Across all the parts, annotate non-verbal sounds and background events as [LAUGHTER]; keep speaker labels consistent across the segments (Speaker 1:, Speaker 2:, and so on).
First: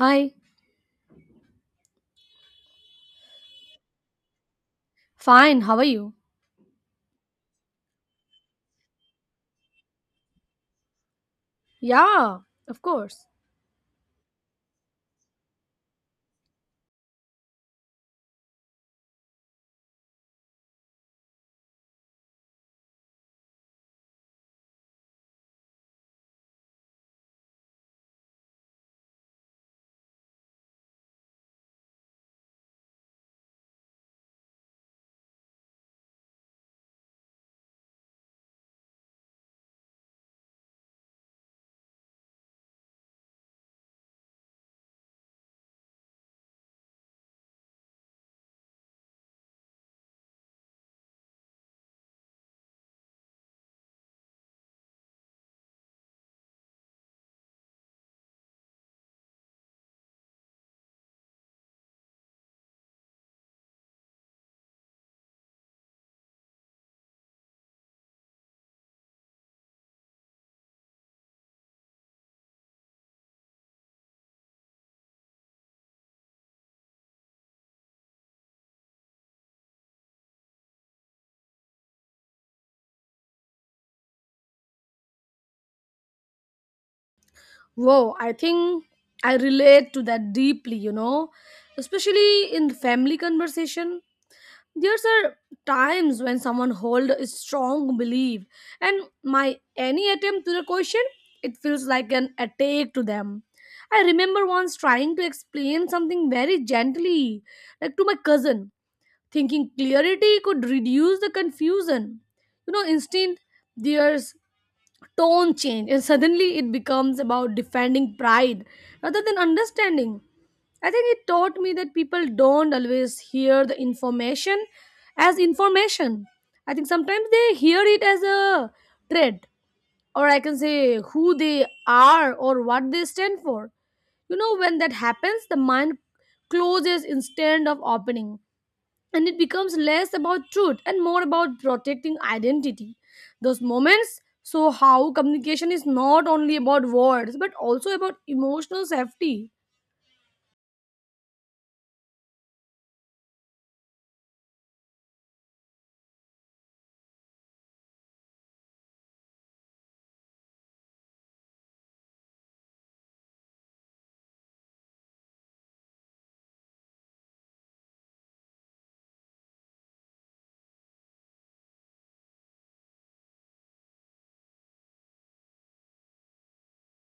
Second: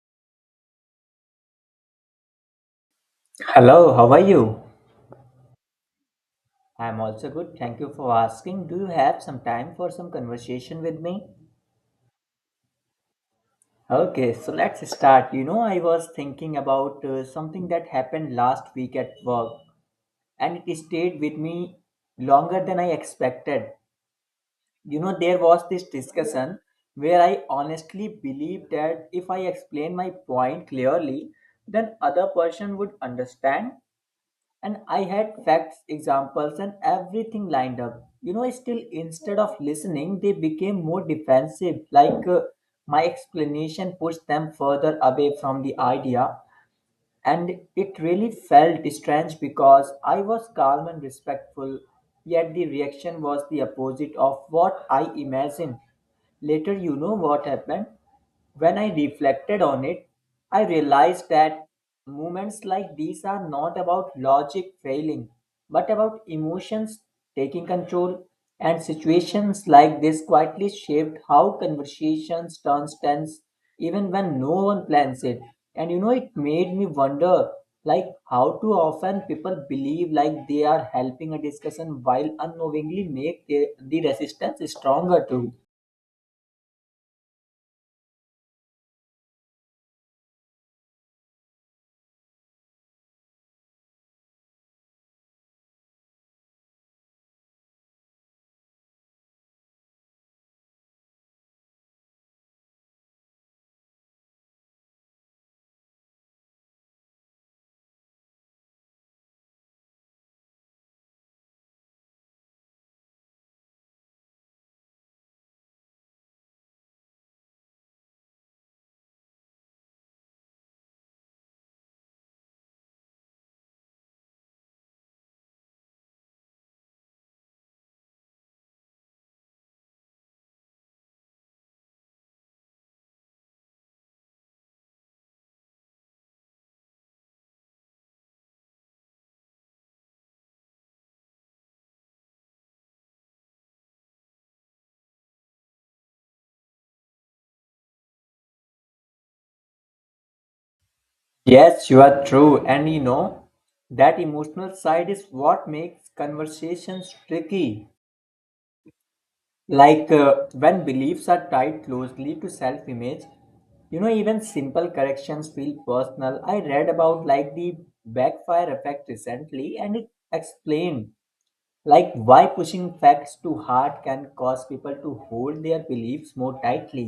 Speaker 1: Hi,
Speaker 2: Hello, how are you?
Speaker 1: fine, how are you?
Speaker 2: I'm also good. Thank you for asking. Do you have some time for some conversation with me?
Speaker 1: Yeah, of course.
Speaker 2: Okay, so let's start. I was thinking about something that happened last week at work, and it stayed with me longer than I expected. There was this discussion where I honestly believed that if I explain my point clearly, then other person would understand. And I had facts, examples, and everything lined up. Still, instead of listening, they became more defensive. Like my explanation pushed them further away from the idea, and it really felt strange because I was calm and respectful, yet the reaction was the opposite of what I imagined. Later, you know what happened? When I reflected on it, I realized that moments like these are not about logic failing, but about emotions taking control. And situations like this quietly shaped how conversations turn tense even when no one plans it, and it made me wonder like how too often people believe like they are helping a discussion while unknowingly make the resistance stronger too.
Speaker 1: Whoa, I think I relate to that deeply, especially in family conversation. There's are times when someone hold a strong belief and my any attempt to the question, it feels like an attack to them. I remember once trying to explain something very gently, like to my cousin, thinking clarity could reduce the confusion. Instead there's tone change and suddenly it becomes about defending pride rather than understanding. I think it taught me that people don't always hear the information as information. I think sometimes they hear it as a threat, or I can say who they are or what they stand for. When that happens the mind closes instead of opening, and it becomes less about truth and more about protecting identity. Those moments show how communication is not only about words but also about emotional safety.
Speaker 2: Yes, you are true, and that emotional side is what makes conversations tricky. Like when beliefs are tied closely to self-image, even simple corrections feel personal. I read about like the backfire effect recently, and it explained like why pushing facts too hard can cause people to hold their beliefs more tightly.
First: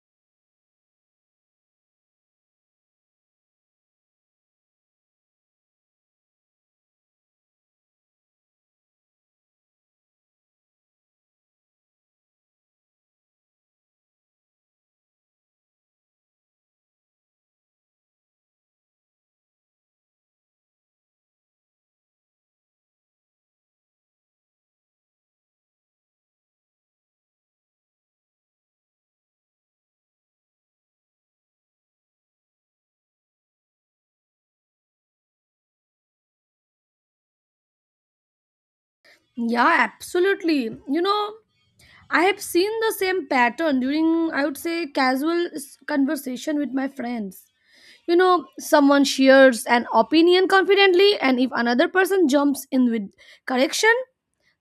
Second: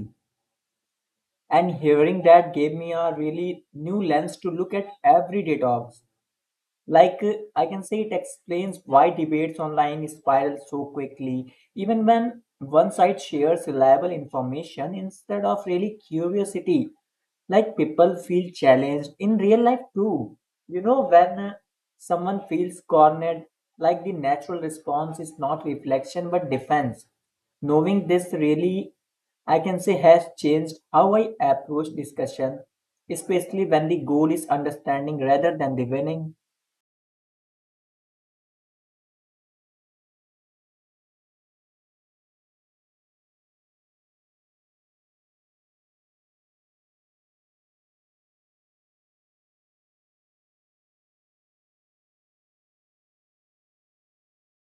Speaker 2: And hearing that gave me a really new lens to look at everyday talks. Like, I can say it explains why debates online spiral so quickly, even when one side shares reliable information instead of really curiosity. Like, people feel challenged in real life too. When someone feels cornered, like the natural response is not reflection but defense. Knowing this really, I can say, has changed how I approach discussion, especially when the goal is understanding rather than the winning.
Speaker 1: Yeah, absolutely. I have seen the same pattern during, I would say, casual conversation with my friends. Someone shares an opinion confidently, and if another person jumps in with correction,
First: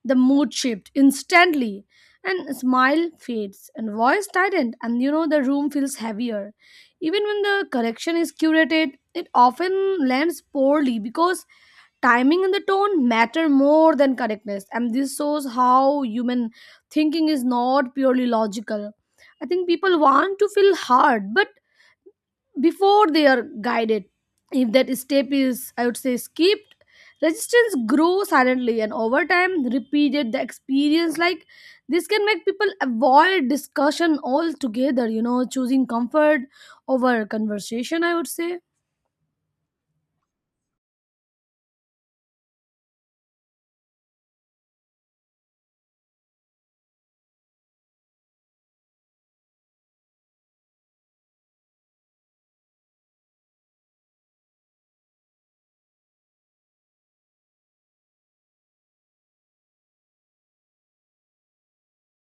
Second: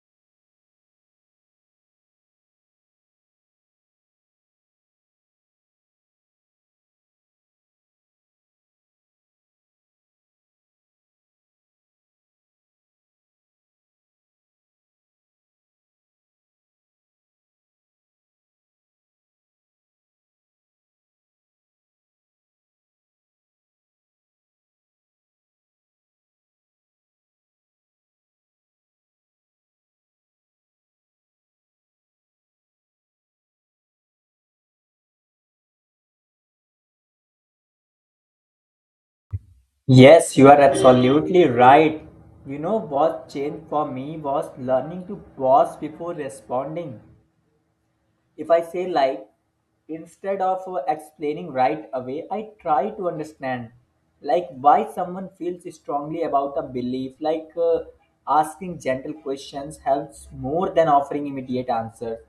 Speaker 1: the mood shifts instantly, and smile fades, and voice tightened, and the room feels heavier. Even when the correction is curated, it often lands poorly because timing and the tone matter more than correctness, and this shows how human thinking is not purely logical. I think people want to feel hard but before they are guided. If that step is, I would say, skipped, resistance grows silently, and over time, repeated the experience like this can make people avoid discussion altogether. Choosing comfort over conversation, I would say.
Speaker 2: Yes, you are absolutely right. You know what changed for me was learning to pause before responding. If I say like, instead of explaining right away, I try to understand like why someone feels strongly about a belief. Like asking gentle questions helps more than offering immediate answers.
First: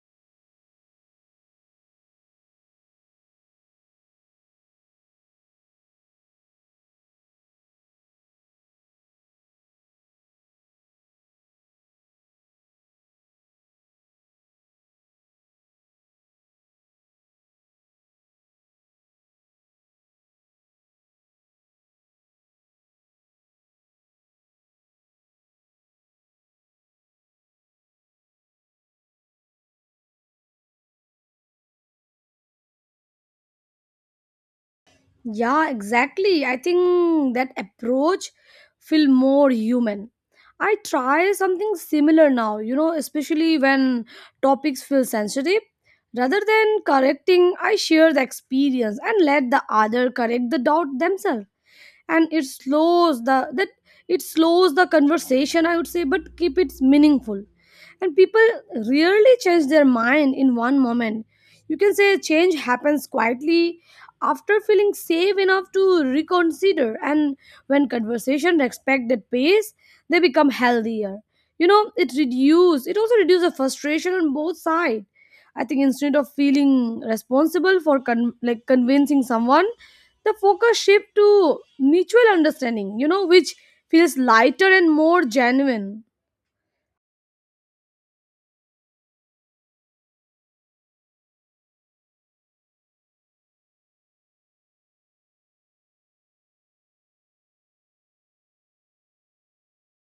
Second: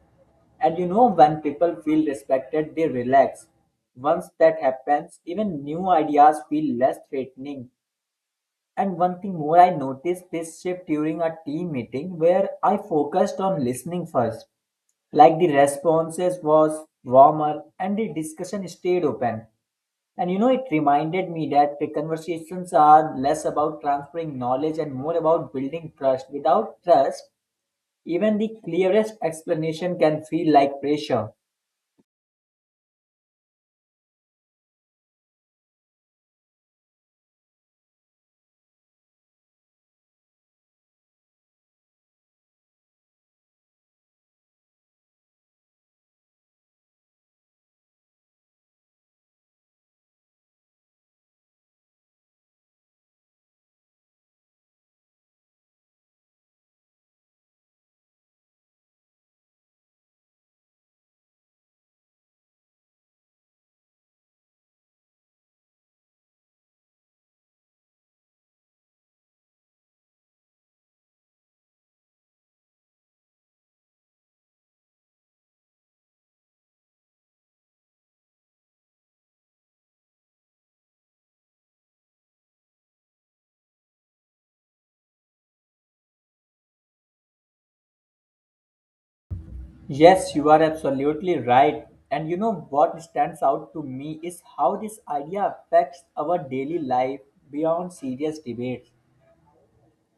Speaker 2: And when people feel respected, they relax. Once that happens, even new ideas feel less threatening, and one thing more, I noticed this shift during a team meeting where I focused on listening first. Like the responses was warmer and the discussion stayed open. And it reminded me that the conversations are less about transferring knowledge and more about building trust. Without trust, even the clearest explanation can feel like pressure.
Speaker 1: Yeah, exactly. I think that approach feel more human. I try something similar now, especially when topics feel sensitive. Rather than correcting, I share the experience and let the other correct the doubt themselves, and it slows the conversation, I would say, but keep it meaningful. And people rarely change their mind in one moment. You can say change happens quietly after feeling safe enough to reconsider, and when conversation respect that pace they become healthier. It also reduces the frustration on both sides. I think instead of feeling responsible for like convincing someone, the focus shift to mutual understanding, which feels lighter and more genuine.
Speaker 2: Yes, you are absolutely right. And you know what stands out to me is how this idea affects our daily life beyond serious debates.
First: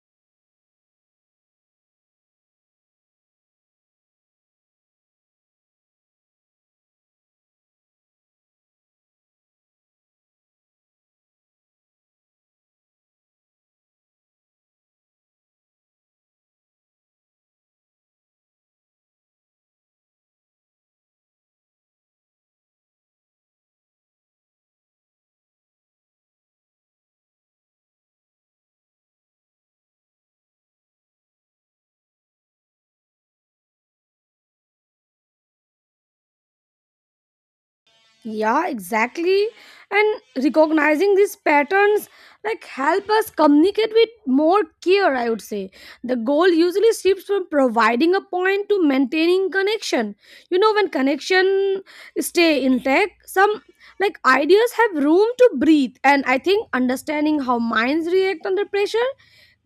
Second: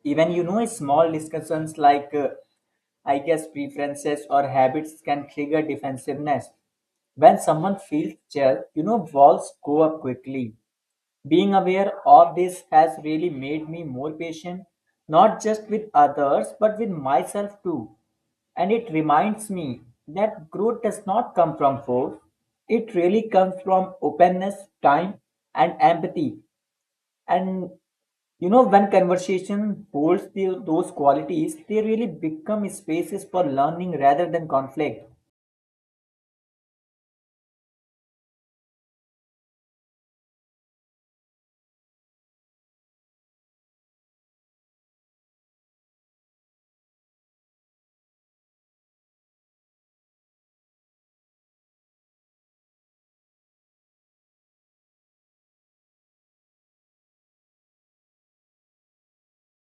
Speaker 2: Even small discussions like I guess preferences or habits can trigger defensiveness. When someone feels judged, walls go up quickly. Being aware of this has really made me more patient, not just with others, but with myself too. And it reminds me that growth does not come from force, it really comes from openness, time, and empathy. And when conversation holds those qualities, they really become spaces for learning rather than conflict.
Speaker 1: Yeah, exactly. And recognizing these patterns like help us communicate with more care, I would say. The goal usually shifts from providing a point to maintaining connection. When connection stay intact, some like ideas have room to breathe. And I think understanding how minds react under pressure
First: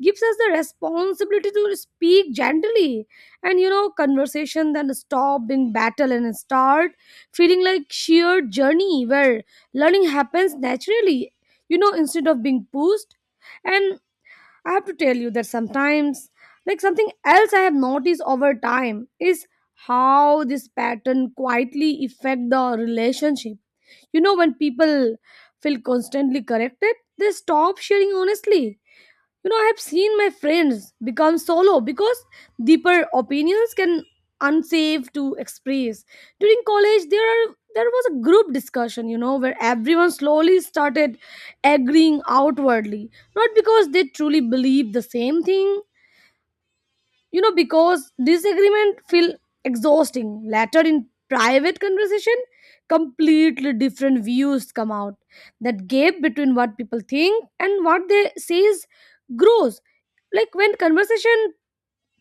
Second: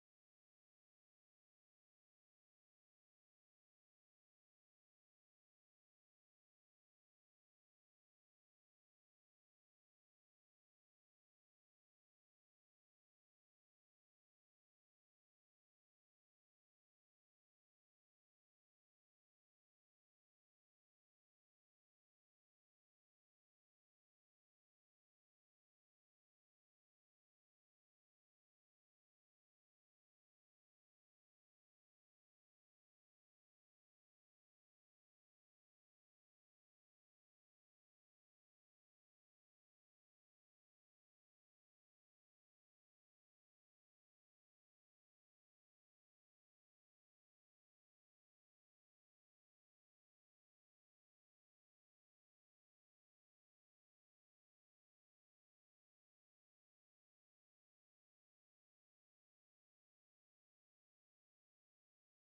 Speaker 1: gives us the responsibility to speak gently, and conversation then stop being battle and start feeling like sheer journey where learning happens naturally, instead of being pushed. And I have to tell you that sometimes like something else I have noticed over time is how this pattern quietly affect the relationship. When people feel constantly corrected they stop sharing honestly. I have seen my friends become solo because deeper opinions can unsafe to express during college. There was a group discussion, where everyone slowly started agreeing outwardly, not because they truly believed the same thing, because disagreement feel exhausting. Later in private conversation completely different views come out. That gap between what people think and what they says grows, like when conversation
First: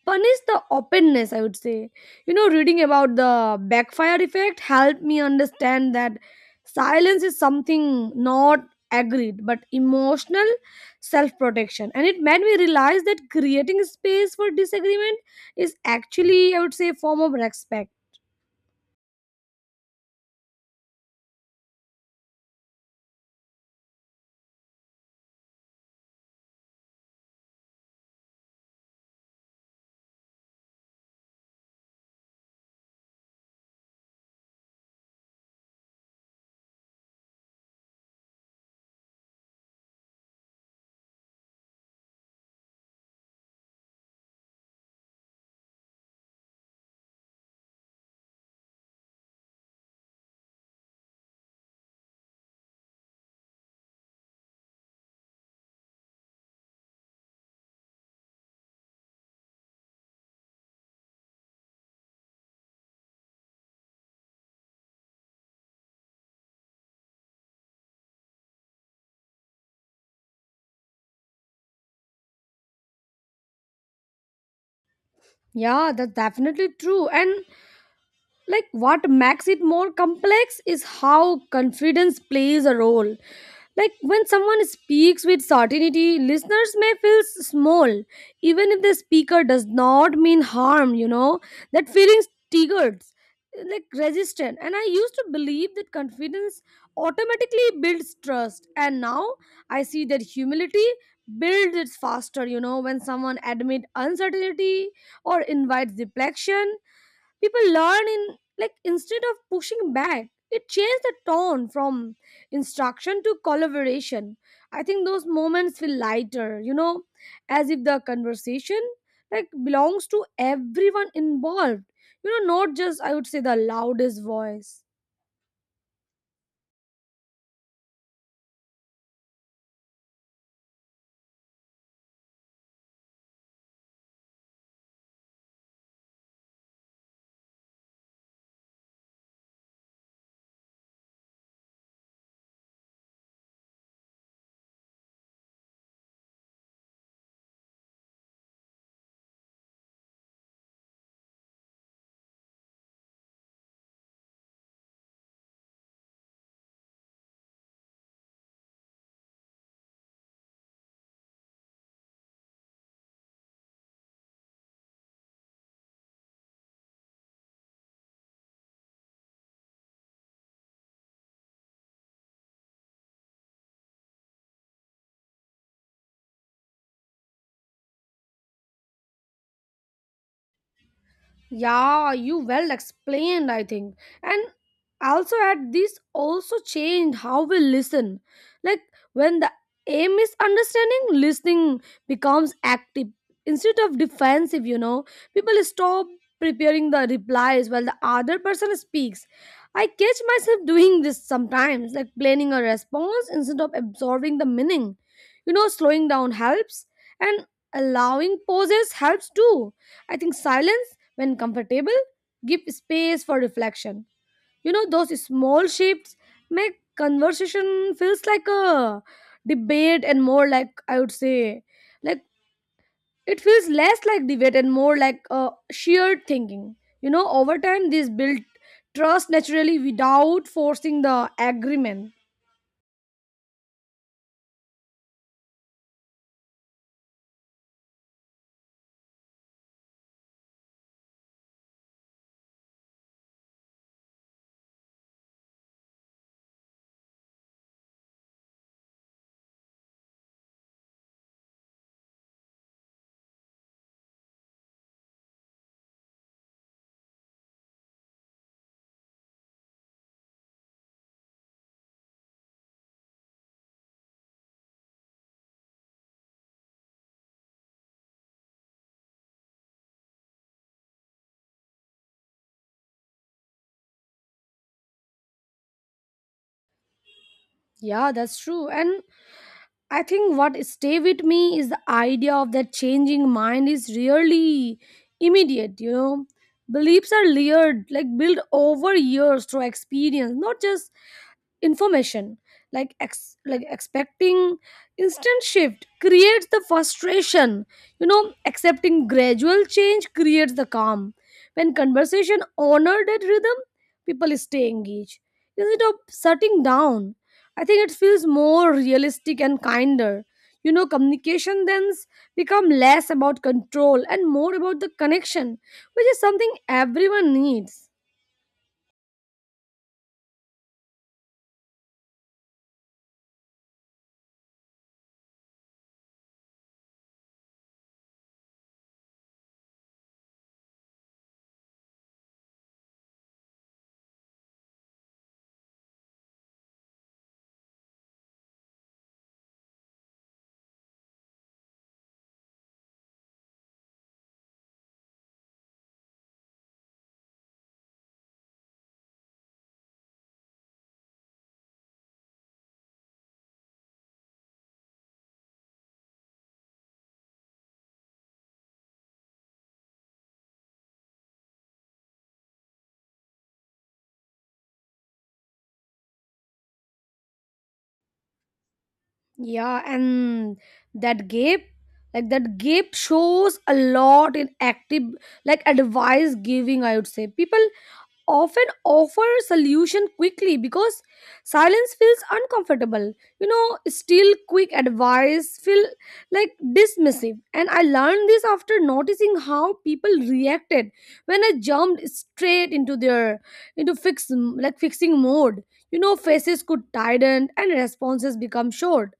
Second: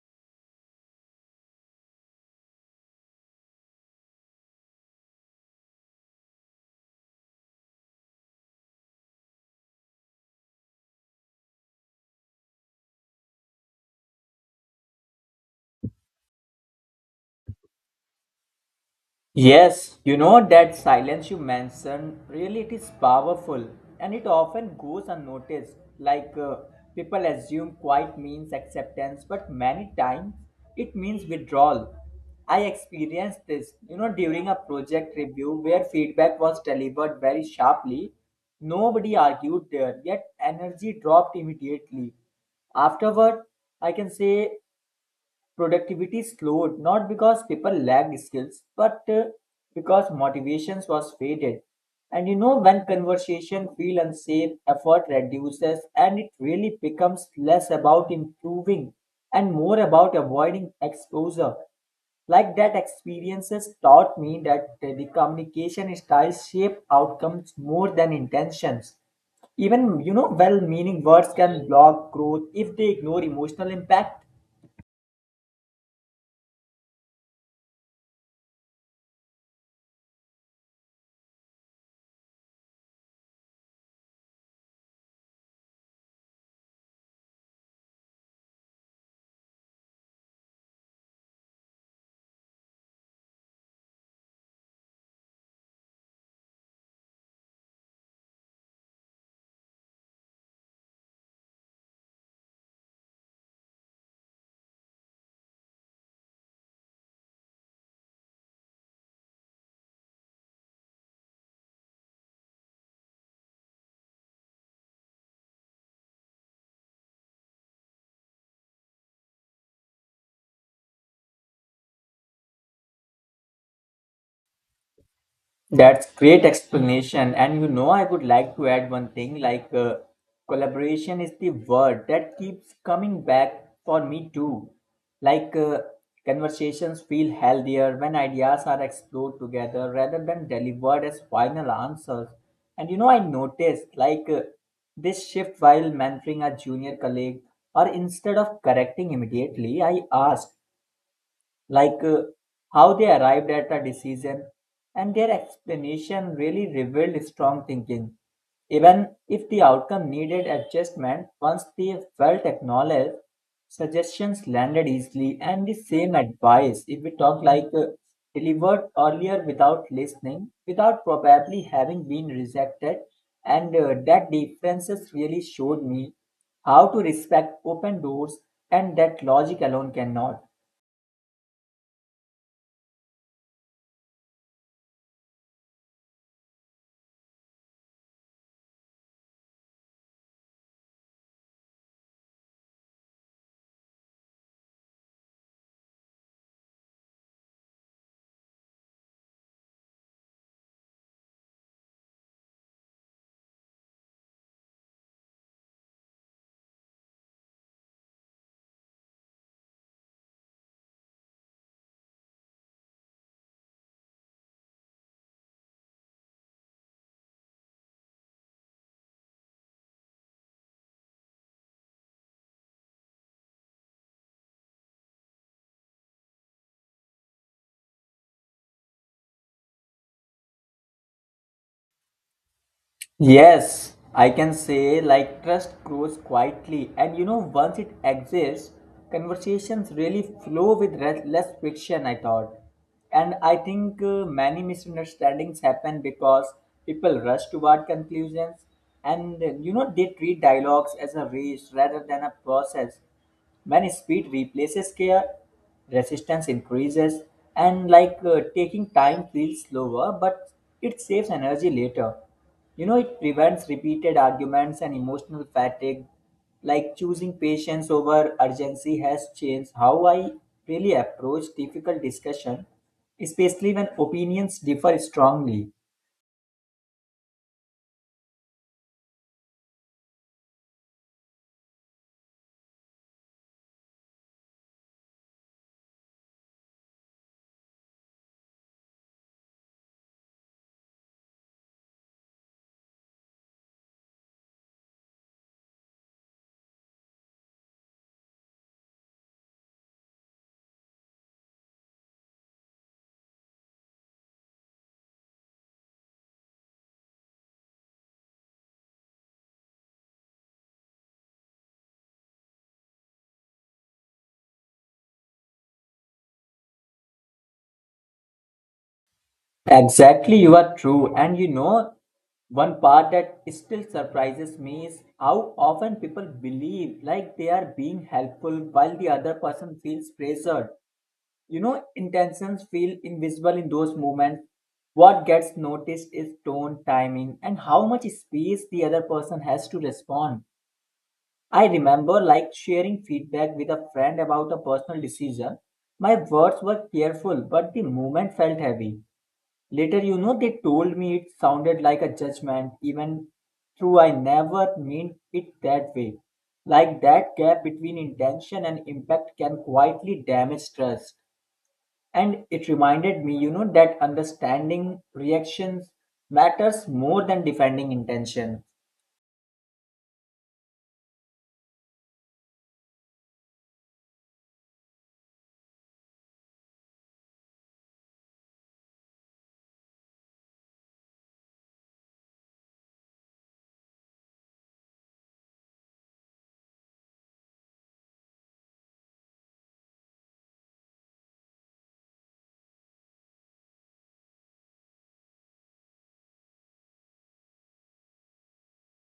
Speaker 1: punish the openness, I would say. Reading about the backfire effect helped me understand that silence is something not agreed but emotional self-protection, and it made me realize that creating space for disagreement is actually, I would say, a form of respect.
Speaker 2: Yes, you know that silence you mentioned really it is powerful, and it often goes unnoticed. Like people assume quiet means acceptance, but many times it means withdrawal. I experienced this, during a project review where feedback was delivered very sharply. Nobody argued there, yet energy dropped immediately. Afterward, I can say productivity slowed not because people lacked skills but because motivations was faded. And when conversation feel unsafe, effort reduces, and it really becomes less about improving and more about avoiding exposure. Like that experiences taught me that the communication styles shape outcomes more than intentions. Even well meaning words can block growth if they ignore emotional impact.
Speaker 1: Yeah, that's definitely true. And like what makes it more complex is how confidence plays a role. Like when someone speaks with certainty, listeners may feel small, even if the speaker does not mean harm. That feeling triggered, like resistant. And I used to believe that confidence automatically builds trust. And now I see that humility builds it faster, when someone admits uncertainty or invites reflection. People learn in, like, instead of pushing back it changed the tone from instruction to collaboration. I think those moments feel lighter, as if the conversation like belongs to everyone involved, not just, I would say, the loudest voice.
Speaker 2: That's great explanation. And I would like to add one thing like collaboration is the word that keeps coming back for me too. Like conversations feel healthier when ideas are explored together rather than delivered as final answers. And I noticed like this shift while mentoring a junior colleague, or instead of correcting immediately, I asked like how they arrived at a decision, and their explanation really revealed strong thinking. Even if the outcome needed adjustment, once they felt acknowledged, suggestions landed easily, and the same advice, if we talk like delivered earlier without listening, without probably having been rejected, and that differences really showed me how to respect open doors, and that logic alone cannot.
Speaker 1: Yeah, you well explained, I think. And also at this also changed how we listen. Like when the aim is understanding, listening becomes active instead of defensive. People stop preparing the replies while the other person speaks. I catch myself [LAUGHS] doing this sometimes, like planning a response instead of absorbing the meaning. Slowing down helps, and allowing pauses helps too. I think silence, when comfortable, give space for reflection. Those small shifts make conversation feels like a debate and more like, I would say, like it feels less like debate and more like a shared thinking. Over time this build trust naturally without forcing the agreement.
Speaker 2: Yes, I can say like trust grows quietly, and once it exists, conversations really flow with less friction. I thought, and I think many misunderstandings happen because people rush toward conclusions, and they treat dialogues as a race rather than a process. When speed replaces care, resistance increases, and like taking time feels slower, but it saves energy later. You know, it prevents repeated arguments and emotional fatigue. Like choosing patience over urgency has changed how I really approach difficult discussion, especially when opinions differ strongly.
Speaker 1: Yeah, that's true. And I think what stay with me is the idea of that changing mind is really immediate. Beliefs are layered, like built over years through experience, not just information, like like expecting instant shift creates the frustration. Accepting gradual change creates the calm. When conversation honor that rhythm people stay engaged instead of shutting down. I think it feels more realistic and kinder. Communication then become less about control and more about the connection, which is something everyone needs.
Speaker 2: Exactly, you are true, and one part that still surprises me is how often people believe like they are being helpful while the other person feels pressured. You know, intentions feel invisible in those moments. What gets noticed is tone, timing, and how much space the other person has to respond. I remember like sharing feedback with a friend about a personal decision. My words were careful, but the moment felt heavy. Later, they told me it sounded like a judgment, even though I never meant it that way. Like that gap between intention and impact can quietly damage trust. And it reminded me, that understanding reactions matters more than defending intention.
Speaker 1: Yeah, and that gap, that gap shows a lot in active, like advice giving, I would say. People often offer solution quickly because silence feels uncomfortable. Still quick advice feel like dismissive. And I learned this after noticing how people reacted when I jumped straight into their into fix like fixing mode. Faces could tighten and responses become short.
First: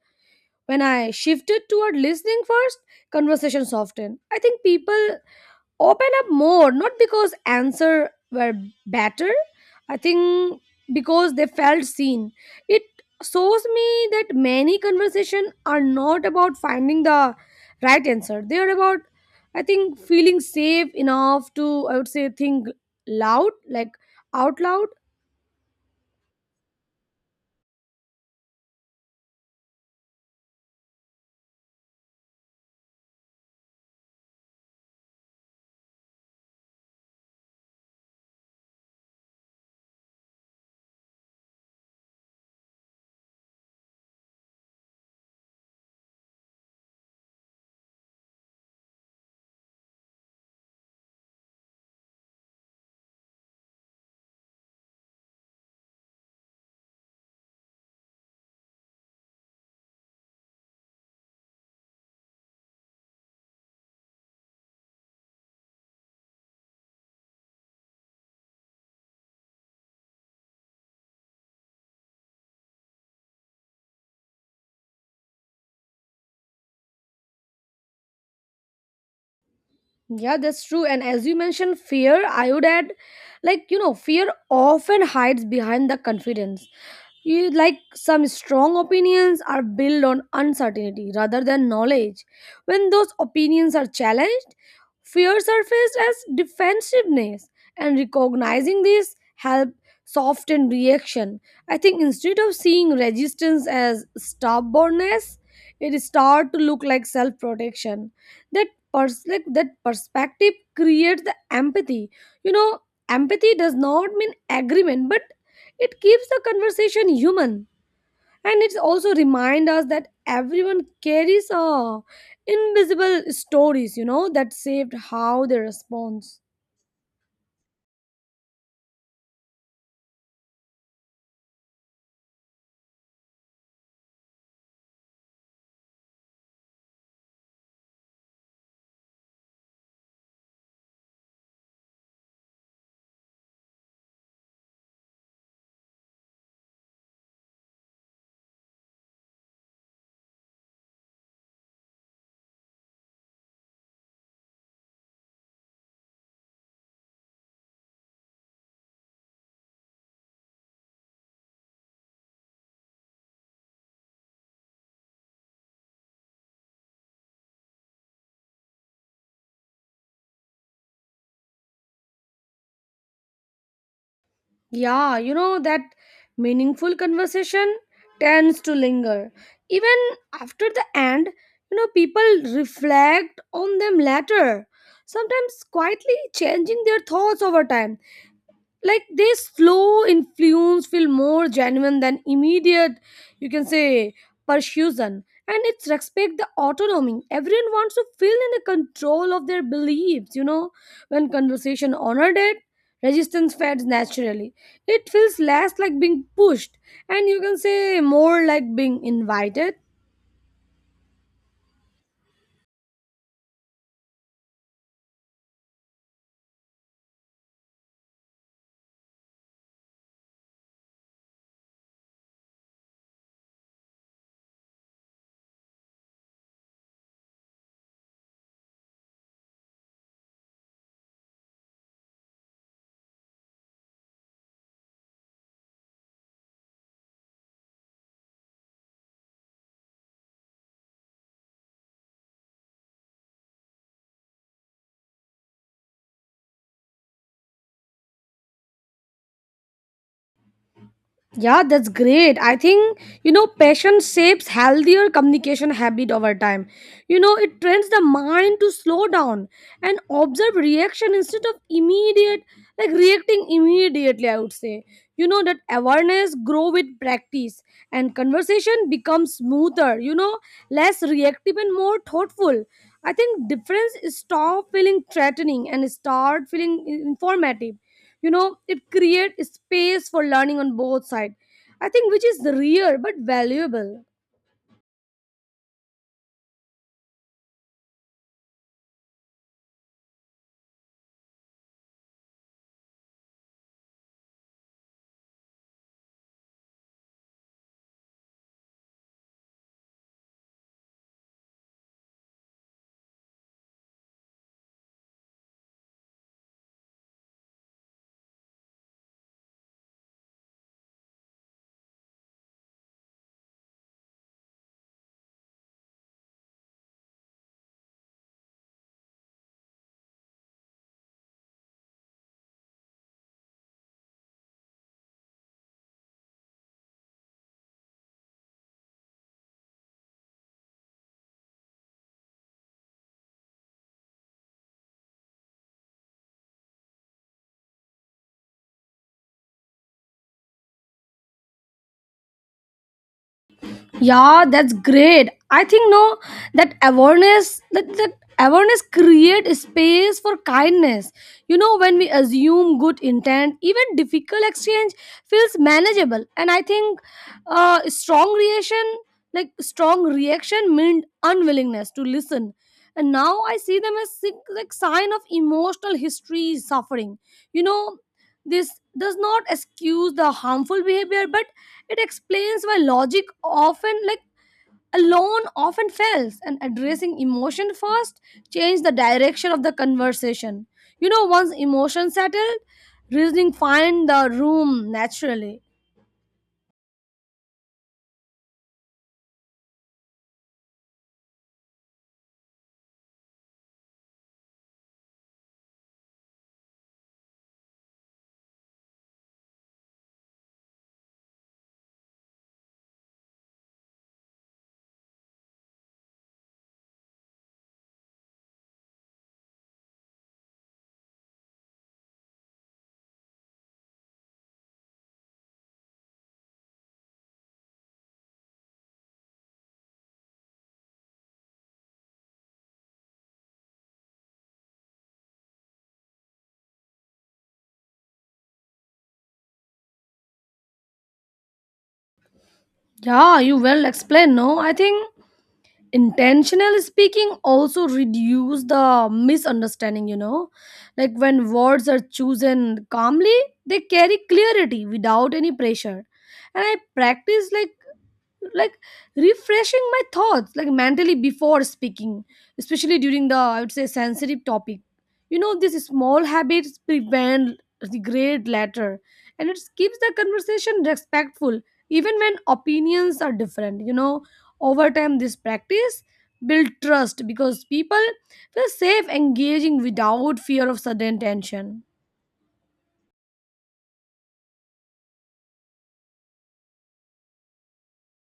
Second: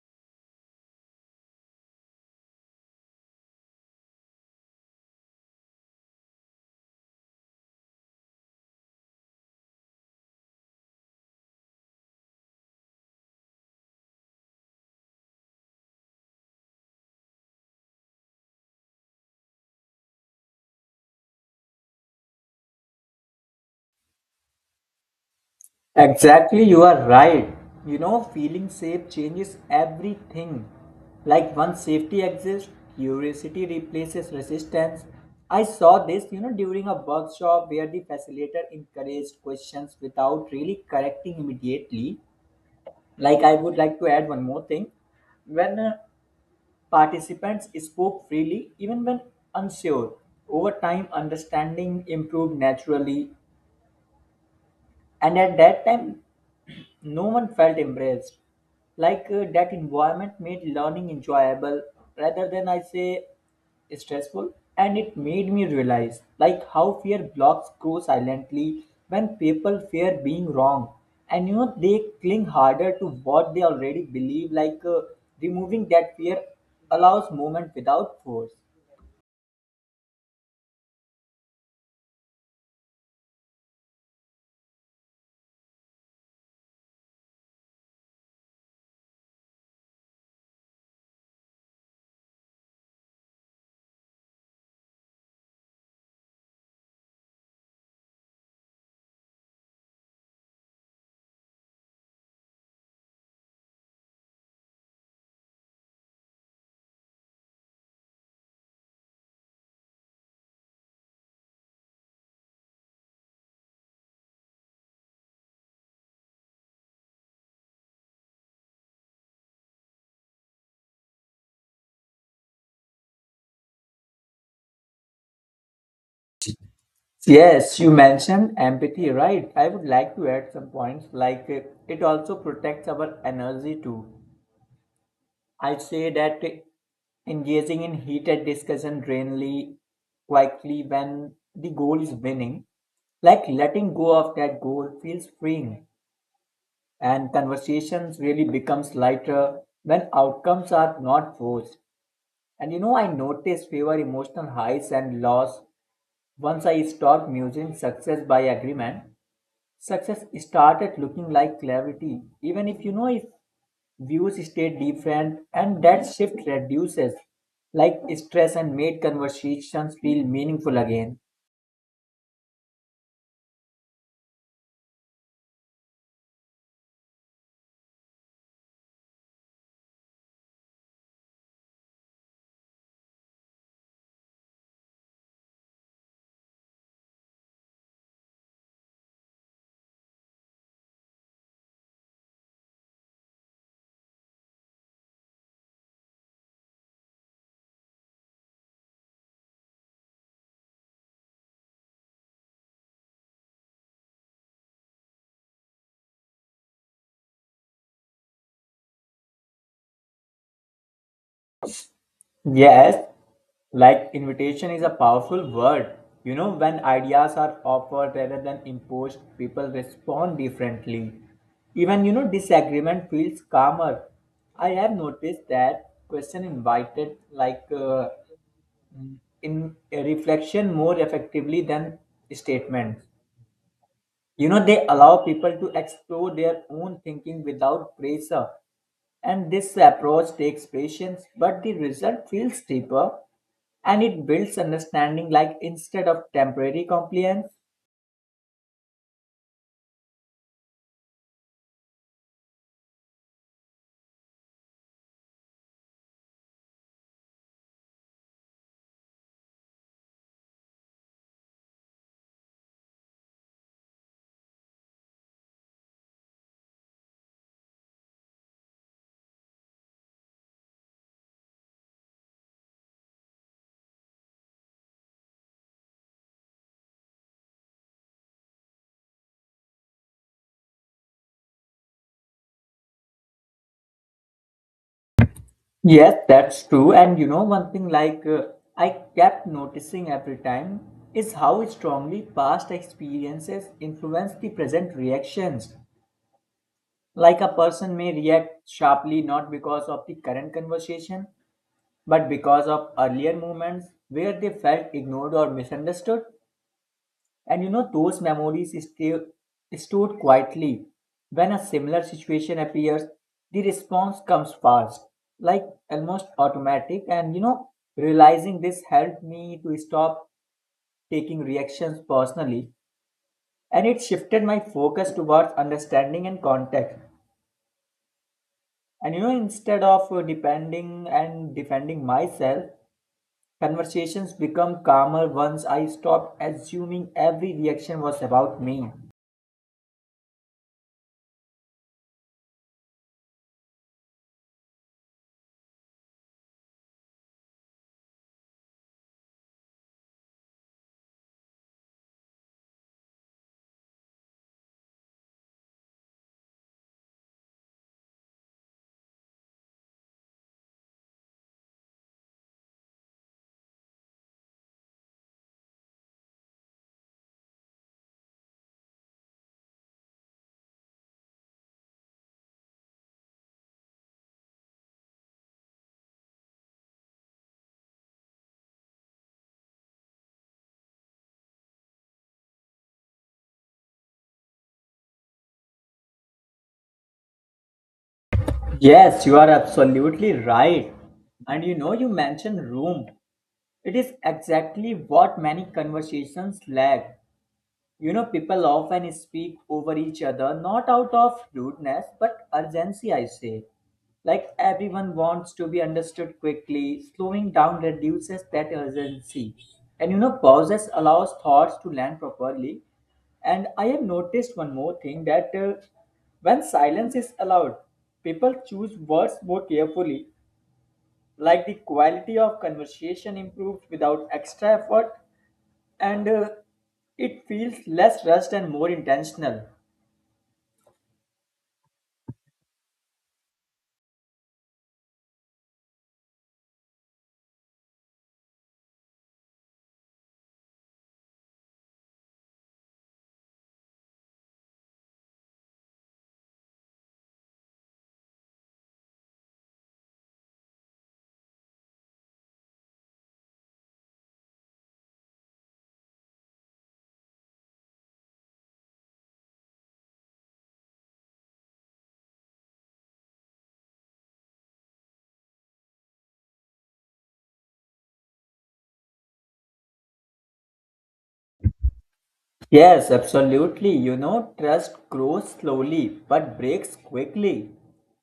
Speaker 1: When I shifted toward listening first, conversation softened. I think people open up more, not because answer were better. I think because they felt seen. It shows me that many conversation are not about finding the right answer. They are about, I think, feeling safe enough to, I would say, think loud, like out loud.
Speaker 2: Exactly, you are right. You know, feeling safe changes everything. Like once safety exists, curiosity replaces resistance. I saw this, during a workshop where the facilitator encouraged questions without really correcting immediately. Like, I would like to add one more thing. When participants spoke freely, even when unsure, over time understanding improved naturally, and at that time, no one felt embraced. Like that environment made learning enjoyable rather than I say stressful. And it made me realize like how fear blocks grow silently when people fear being wrong. And they cling harder to what they already believe, like removing that fear allows movement without force.
Speaker 1: Yeah, that's true. And as you mentioned, fear, I would add, like, fear often hides behind the confidence. You, like, some strong opinions are built on uncertainty rather than knowledge. When those opinions are challenged, fear surfaces as defensiveness, and recognizing this help soften reaction. I think instead of seeing resistance as stubbornness, it start to look like self-protection. That like that perspective creates the empathy. You know, Empathy does not mean agreement, but it keeps the conversation human, and it also reminds us that everyone carries invisible stories, that saved how they respond.
Speaker 2: Yes, you mentioned empathy, right? I would like to add some points like it also protects our energy too. I say that engaging in heated discussion drainly quickly when the goal is winning, like letting go of that goal feels freeing, and conversations really becomes lighter when outcomes are not forced. And I noticed fewer emotional highs and lows once I stopped using success by agreement. Success started looking like clarity, even if if views stay different, and that shift reduces like stress and made conversations feel meaningful again.
Speaker 1: Yeah, that meaningful conversation tends to linger. Even after the end, people reflect on them later, sometimes quietly changing their thoughts over time. Like this slow influence feel more genuine than immediate, you can say, persuasion, and it's respect the autonomy. Everyone wants to feel in the control of their beliefs. When conversation honored it, resistance fades naturally. It feels less like being pushed, and you can say more like being invited.
Speaker 2: Yes, like invitation is a powerful word. You know, when ideas are offered rather than imposed, people respond differently. Even, disagreement feels calmer. I have noticed that question invited like in a reflection more effectively than statements. You know, they allow people to explore their own thinking without pressure. And this approach takes patience, but the result feels deeper, and it builds understanding like instead of temporary compliance.
Speaker 1: Yeah, that's great. I think, passion shapes healthier communication habit over time. It trains the mind to slow down and observe reaction instead of immediate, like reacting immediately, I would say. That awareness grow with practice and conversation becomes smoother, less reactive and more thoughtful. I think difference is stop feeling threatening and start feeling informative. It creates space for learning on both sides, I think, which is rare but valuable.
Speaker 2: Yes, that's true. And one thing like I kept noticing every time is how strongly past experiences influence the present reactions. Like a person may react sharply not because of the current conversation but because of earlier moments where they felt ignored or misunderstood, and those memories stay stored quietly. When a similar situation appears, the response comes fast, like almost automatic, and realizing this helped me to stop taking reactions personally, and it shifted my focus towards understanding and context. And instead of depending and defending myself, conversations become calmer once I stopped assuming every reaction was about me.
Speaker 1: Yeah, that's great. I think, no, that awareness create space for kindness. When we assume good intent, even difficult exchange feels manageable. And I think uh, strong reaction strong reaction meant unwillingness to listen, and now I see them as like sign of emotional history suffering. you know this does not excuse the harmful behavior, but it explains why logic often like alone often fails, and addressing emotion first change the direction of the conversation. Once emotion settled, reasoning find the room naturally.
Speaker 2: Yes, you are absolutely right. And you mentioned room. It is exactly what many conversations lack. You know, people often speak over each other, not out of rudeness, but urgency, I say. Like everyone wants to be understood quickly, slowing down reduces that urgency. And pauses allows thoughts to land properly. And I have noticed one more thing that when silence is allowed, people choose words more carefully. Like the quality of conversation improves without extra effort, and it feels less rushed and more intentional.
Speaker 1: Yeah, you well explained, no? I think intentional speaking also reduce the misunderstanding. Like when words are chosen calmly, they carry clarity without any pressure. And I practice like refreshing my thoughts like mentally before speaking, especially during the, I would say, sensitive topic. These small habits prevent regret later, and it keeps the conversation respectful even when opinions are different. Over time this practice build trust because people feel safe engaging without fear of sudden tension.
Speaker 2: Yes, absolutely. You know, trust grows slowly but breaks quickly.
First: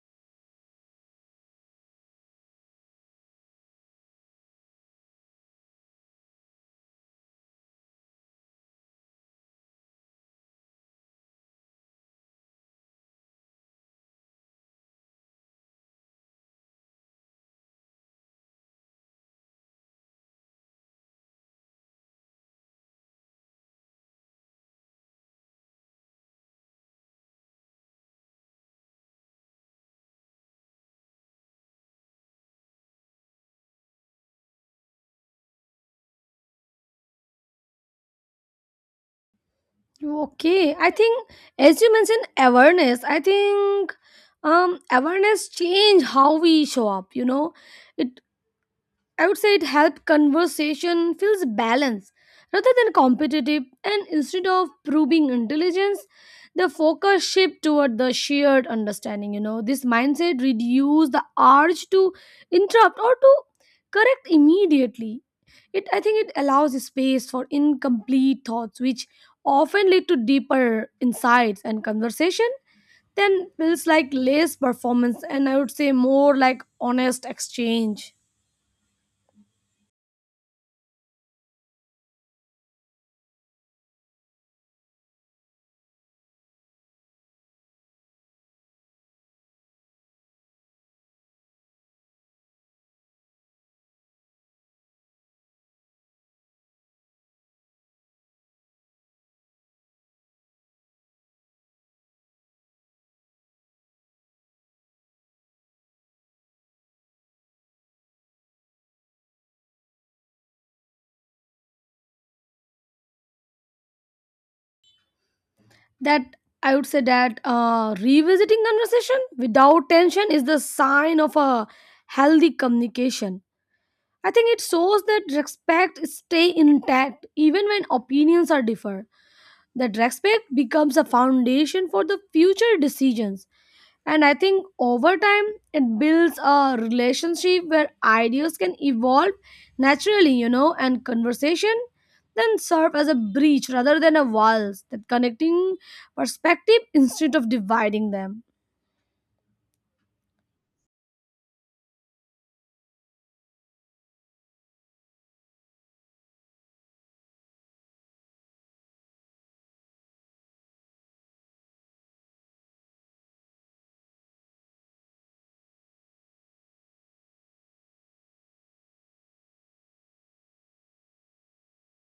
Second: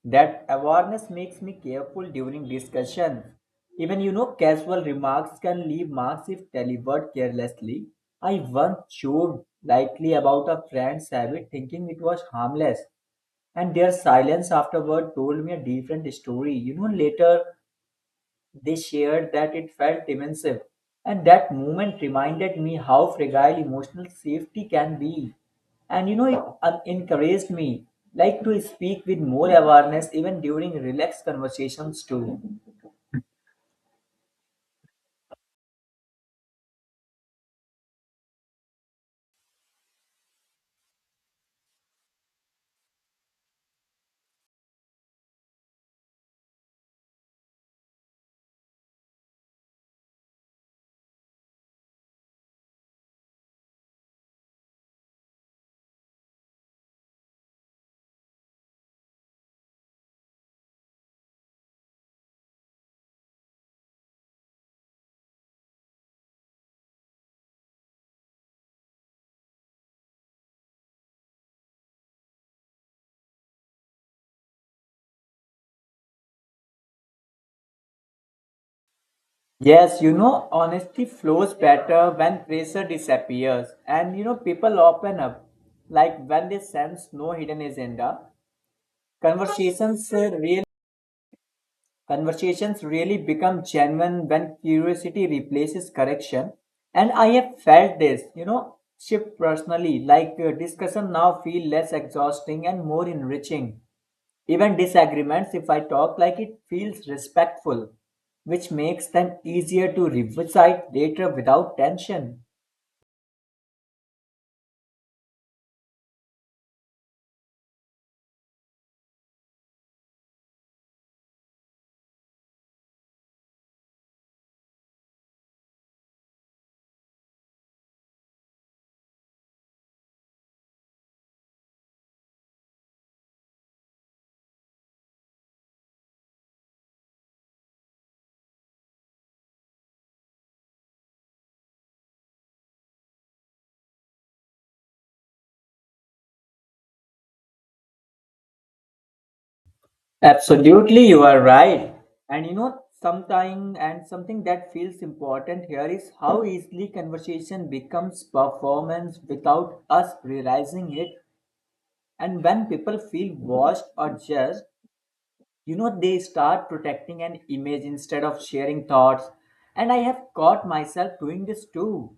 Speaker 2: That awareness makes me careful during discussions. Even, casual remarks can leave marks if delivered carelessly. I once joked lightly about a friend's habit, thinking it was harmless, and their silence afterward told me a different story. Later, they shared that it felt immense, and that moment reminded me how fragile emotional safety can be. And it encouraged me like to speak with more awareness even during relaxed conversations too.
Speaker 1: Okay, I think as you mentioned awareness, I think awareness change how we show up. It, I would say, it help conversation feels balanced rather than competitive, and instead of proving intelligence, the focus shift toward the shared understanding, This mindset reduce the urge to interrupt or to correct immediately. It, I think, it allows space for incomplete thoughts, which often lead to deeper insights, and conversation then feels like less performance and, I would say, more like honest exchange.
Speaker 2: Yes, honesty flows better when pressure disappears, and people open up like when they sense no hidden agenda. Conversations uh, really Conversations really become genuine when curiosity replaces correction. And I have felt this, shift personally. Like discussion now feel less exhausting and more enriching. Even disagreements, if I talk like it feels respectful, which makes them easier to revisit later without tension.
Speaker 1: That, I would say, that revisiting conversation without tension is the sign of a healthy communication. I think it shows that respect stay intact even when opinions are differ. That respect becomes a foundation for the future decisions. And I think over time, it builds a relationship where ideas can evolve naturally, and conversation then serve as a breach rather than a wall, that connecting perspective instead of dividing them.
Speaker 2: Absolutely, you are right. And something that feels important here is how easily conversation becomes performance without us realizing it. And when people feel watched or judged, they start protecting an image instead of sharing thoughts. And I have caught myself doing this too,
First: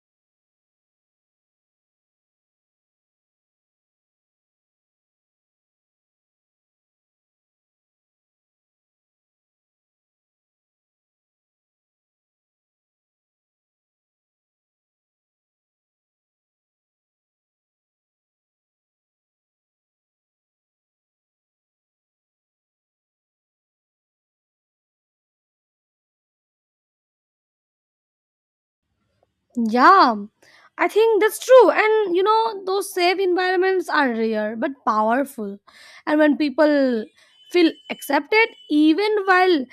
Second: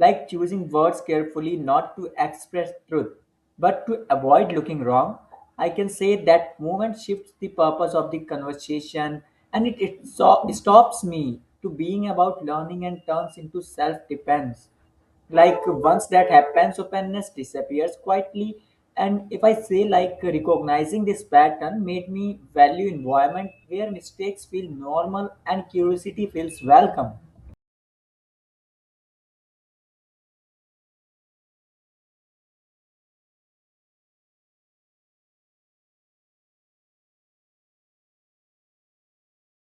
Speaker 2: like choosing words carefully not to express truth, but to avoid looking wrong. I can say that movement shifts the purpose of the conversation, and it stops me to being about learning and turns into self defense. Like once that happens openness disappears quietly, and if I say like recognizing this pattern made me value environment where mistakes feel normal and curiosity feels welcome.
Speaker 1: Yeah, I think that's true. And those safe environments are rare but powerful. And when people feel accepted, even while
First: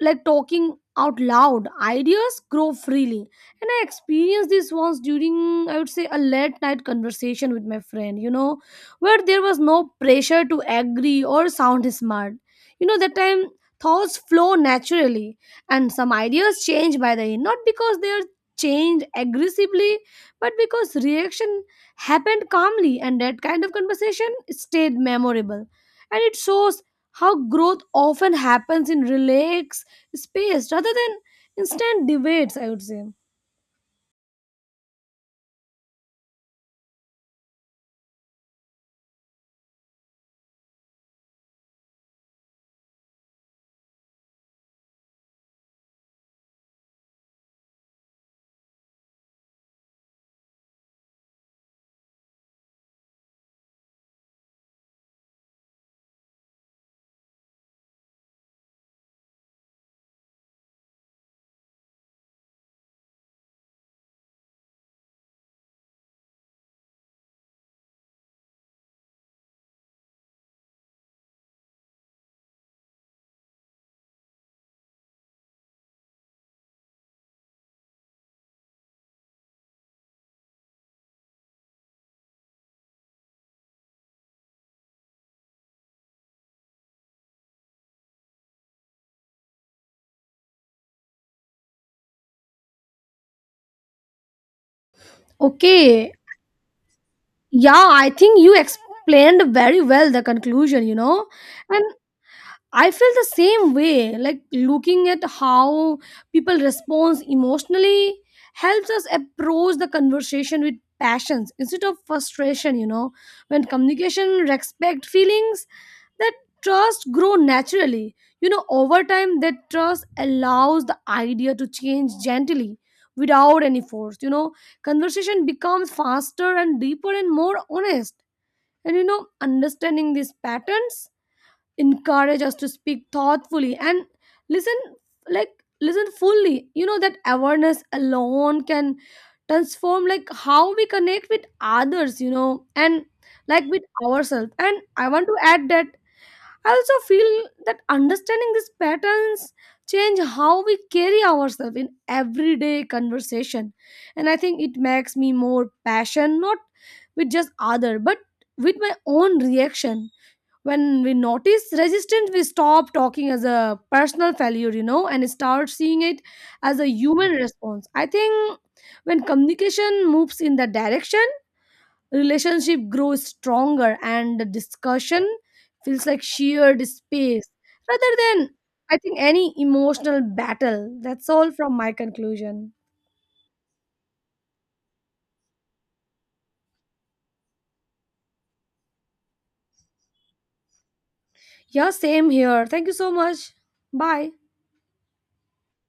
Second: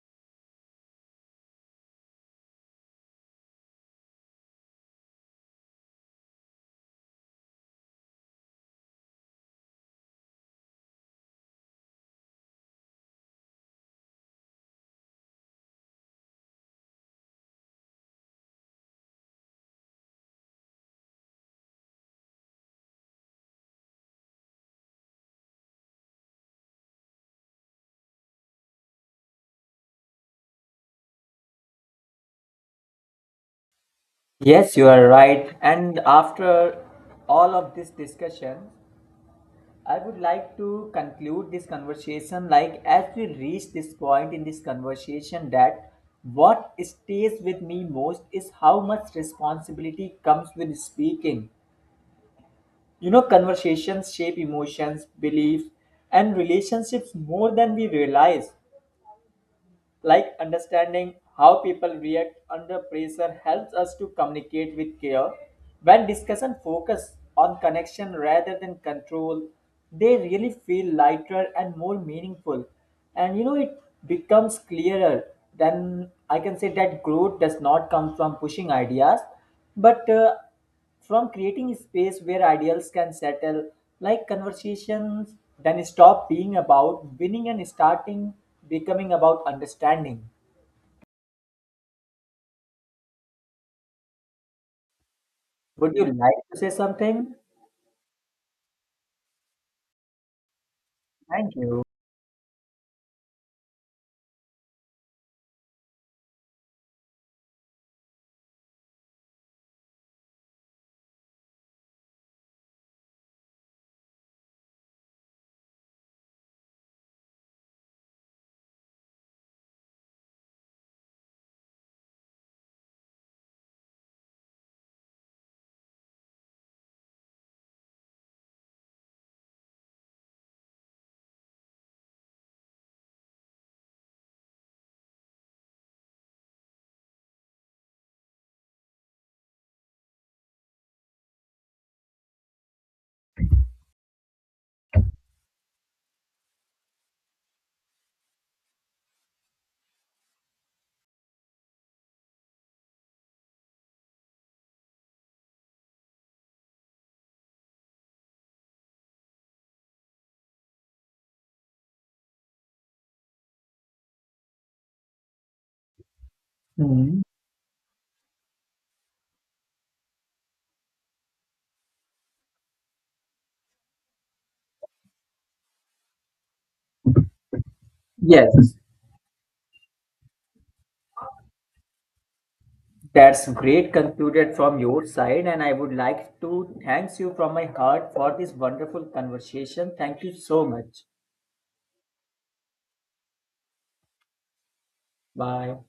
Speaker 1: like talking out loud, ideas grow freely, and I experienced this once during, I would say, a late night conversation with my friend, where there was no pressure to agree or sound smart. That time thoughts flow naturally, and some ideas change by the end, not because they are changed aggressively but because reaction happened calmly, and that kind of conversation stayed memorable, and it shows how growth often happens in relaxed space rather than instant debates, I would say.
Speaker 2: Yes, you are right. And after all of this discussion, I would like to conclude this conversation like as we reach this point in this conversation that what stays with me most is how much responsibility comes with speaking. You know, conversations shape emotions, beliefs, and relationships more than we realize. Like understanding how people react under pressure helps us to communicate with care. When discussion focus on connection rather than control, they really feel lighter and more meaningful. And it becomes clearer. Then I can say that growth does not come from pushing ideas, but from creating space where ideals can settle, like conversations then stop being about winning and starting becoming about understanding. Would you
Speaker 1: Okay,
Speaker 2: like to say something?
Speaker 1: yeah, I think you explained very well the conclusion,
Speaker 2: Thank you.
Speaker 1: I feel the same way. Like looking at how people respond emotionally helps us approach the conversation with passions instead of frustration, When communication respect feelings, that trust grow naturally. Over time that trust allows the idea to change gently without any force. Conversation becomes faster and deeper and more honest. And understanding these patterns encourage us to speak thoughtfully and listen, like, listen fully. That awareness alone can transform like how we connect with others, and like with ourselves. And I want to add that I also feel that understanding these patterns change how we carry ourselves in everyday conversation, and I think it makes me more passionate not with just other but with my own reaction. When we notice resistance we stop talking as a personal failure, and start seeing it as a
Speaker 2: Hmm.
Speaker 1: human response, I think. When communication moves in that direction, relationship grows stronger, and the discussion feels like shared space rather than,
Speaker 2: Yes,
Speaker 1: I think, any emotional battle. That's all from my conclusion.
Speaker 2: that's great concluded from your side, and I would like to thank you from my heart for this wonderful conversation. Thank you so much.
Speaker 1: Yeah, same here. Thank you so much. Bye.
Speaker 2: Bye.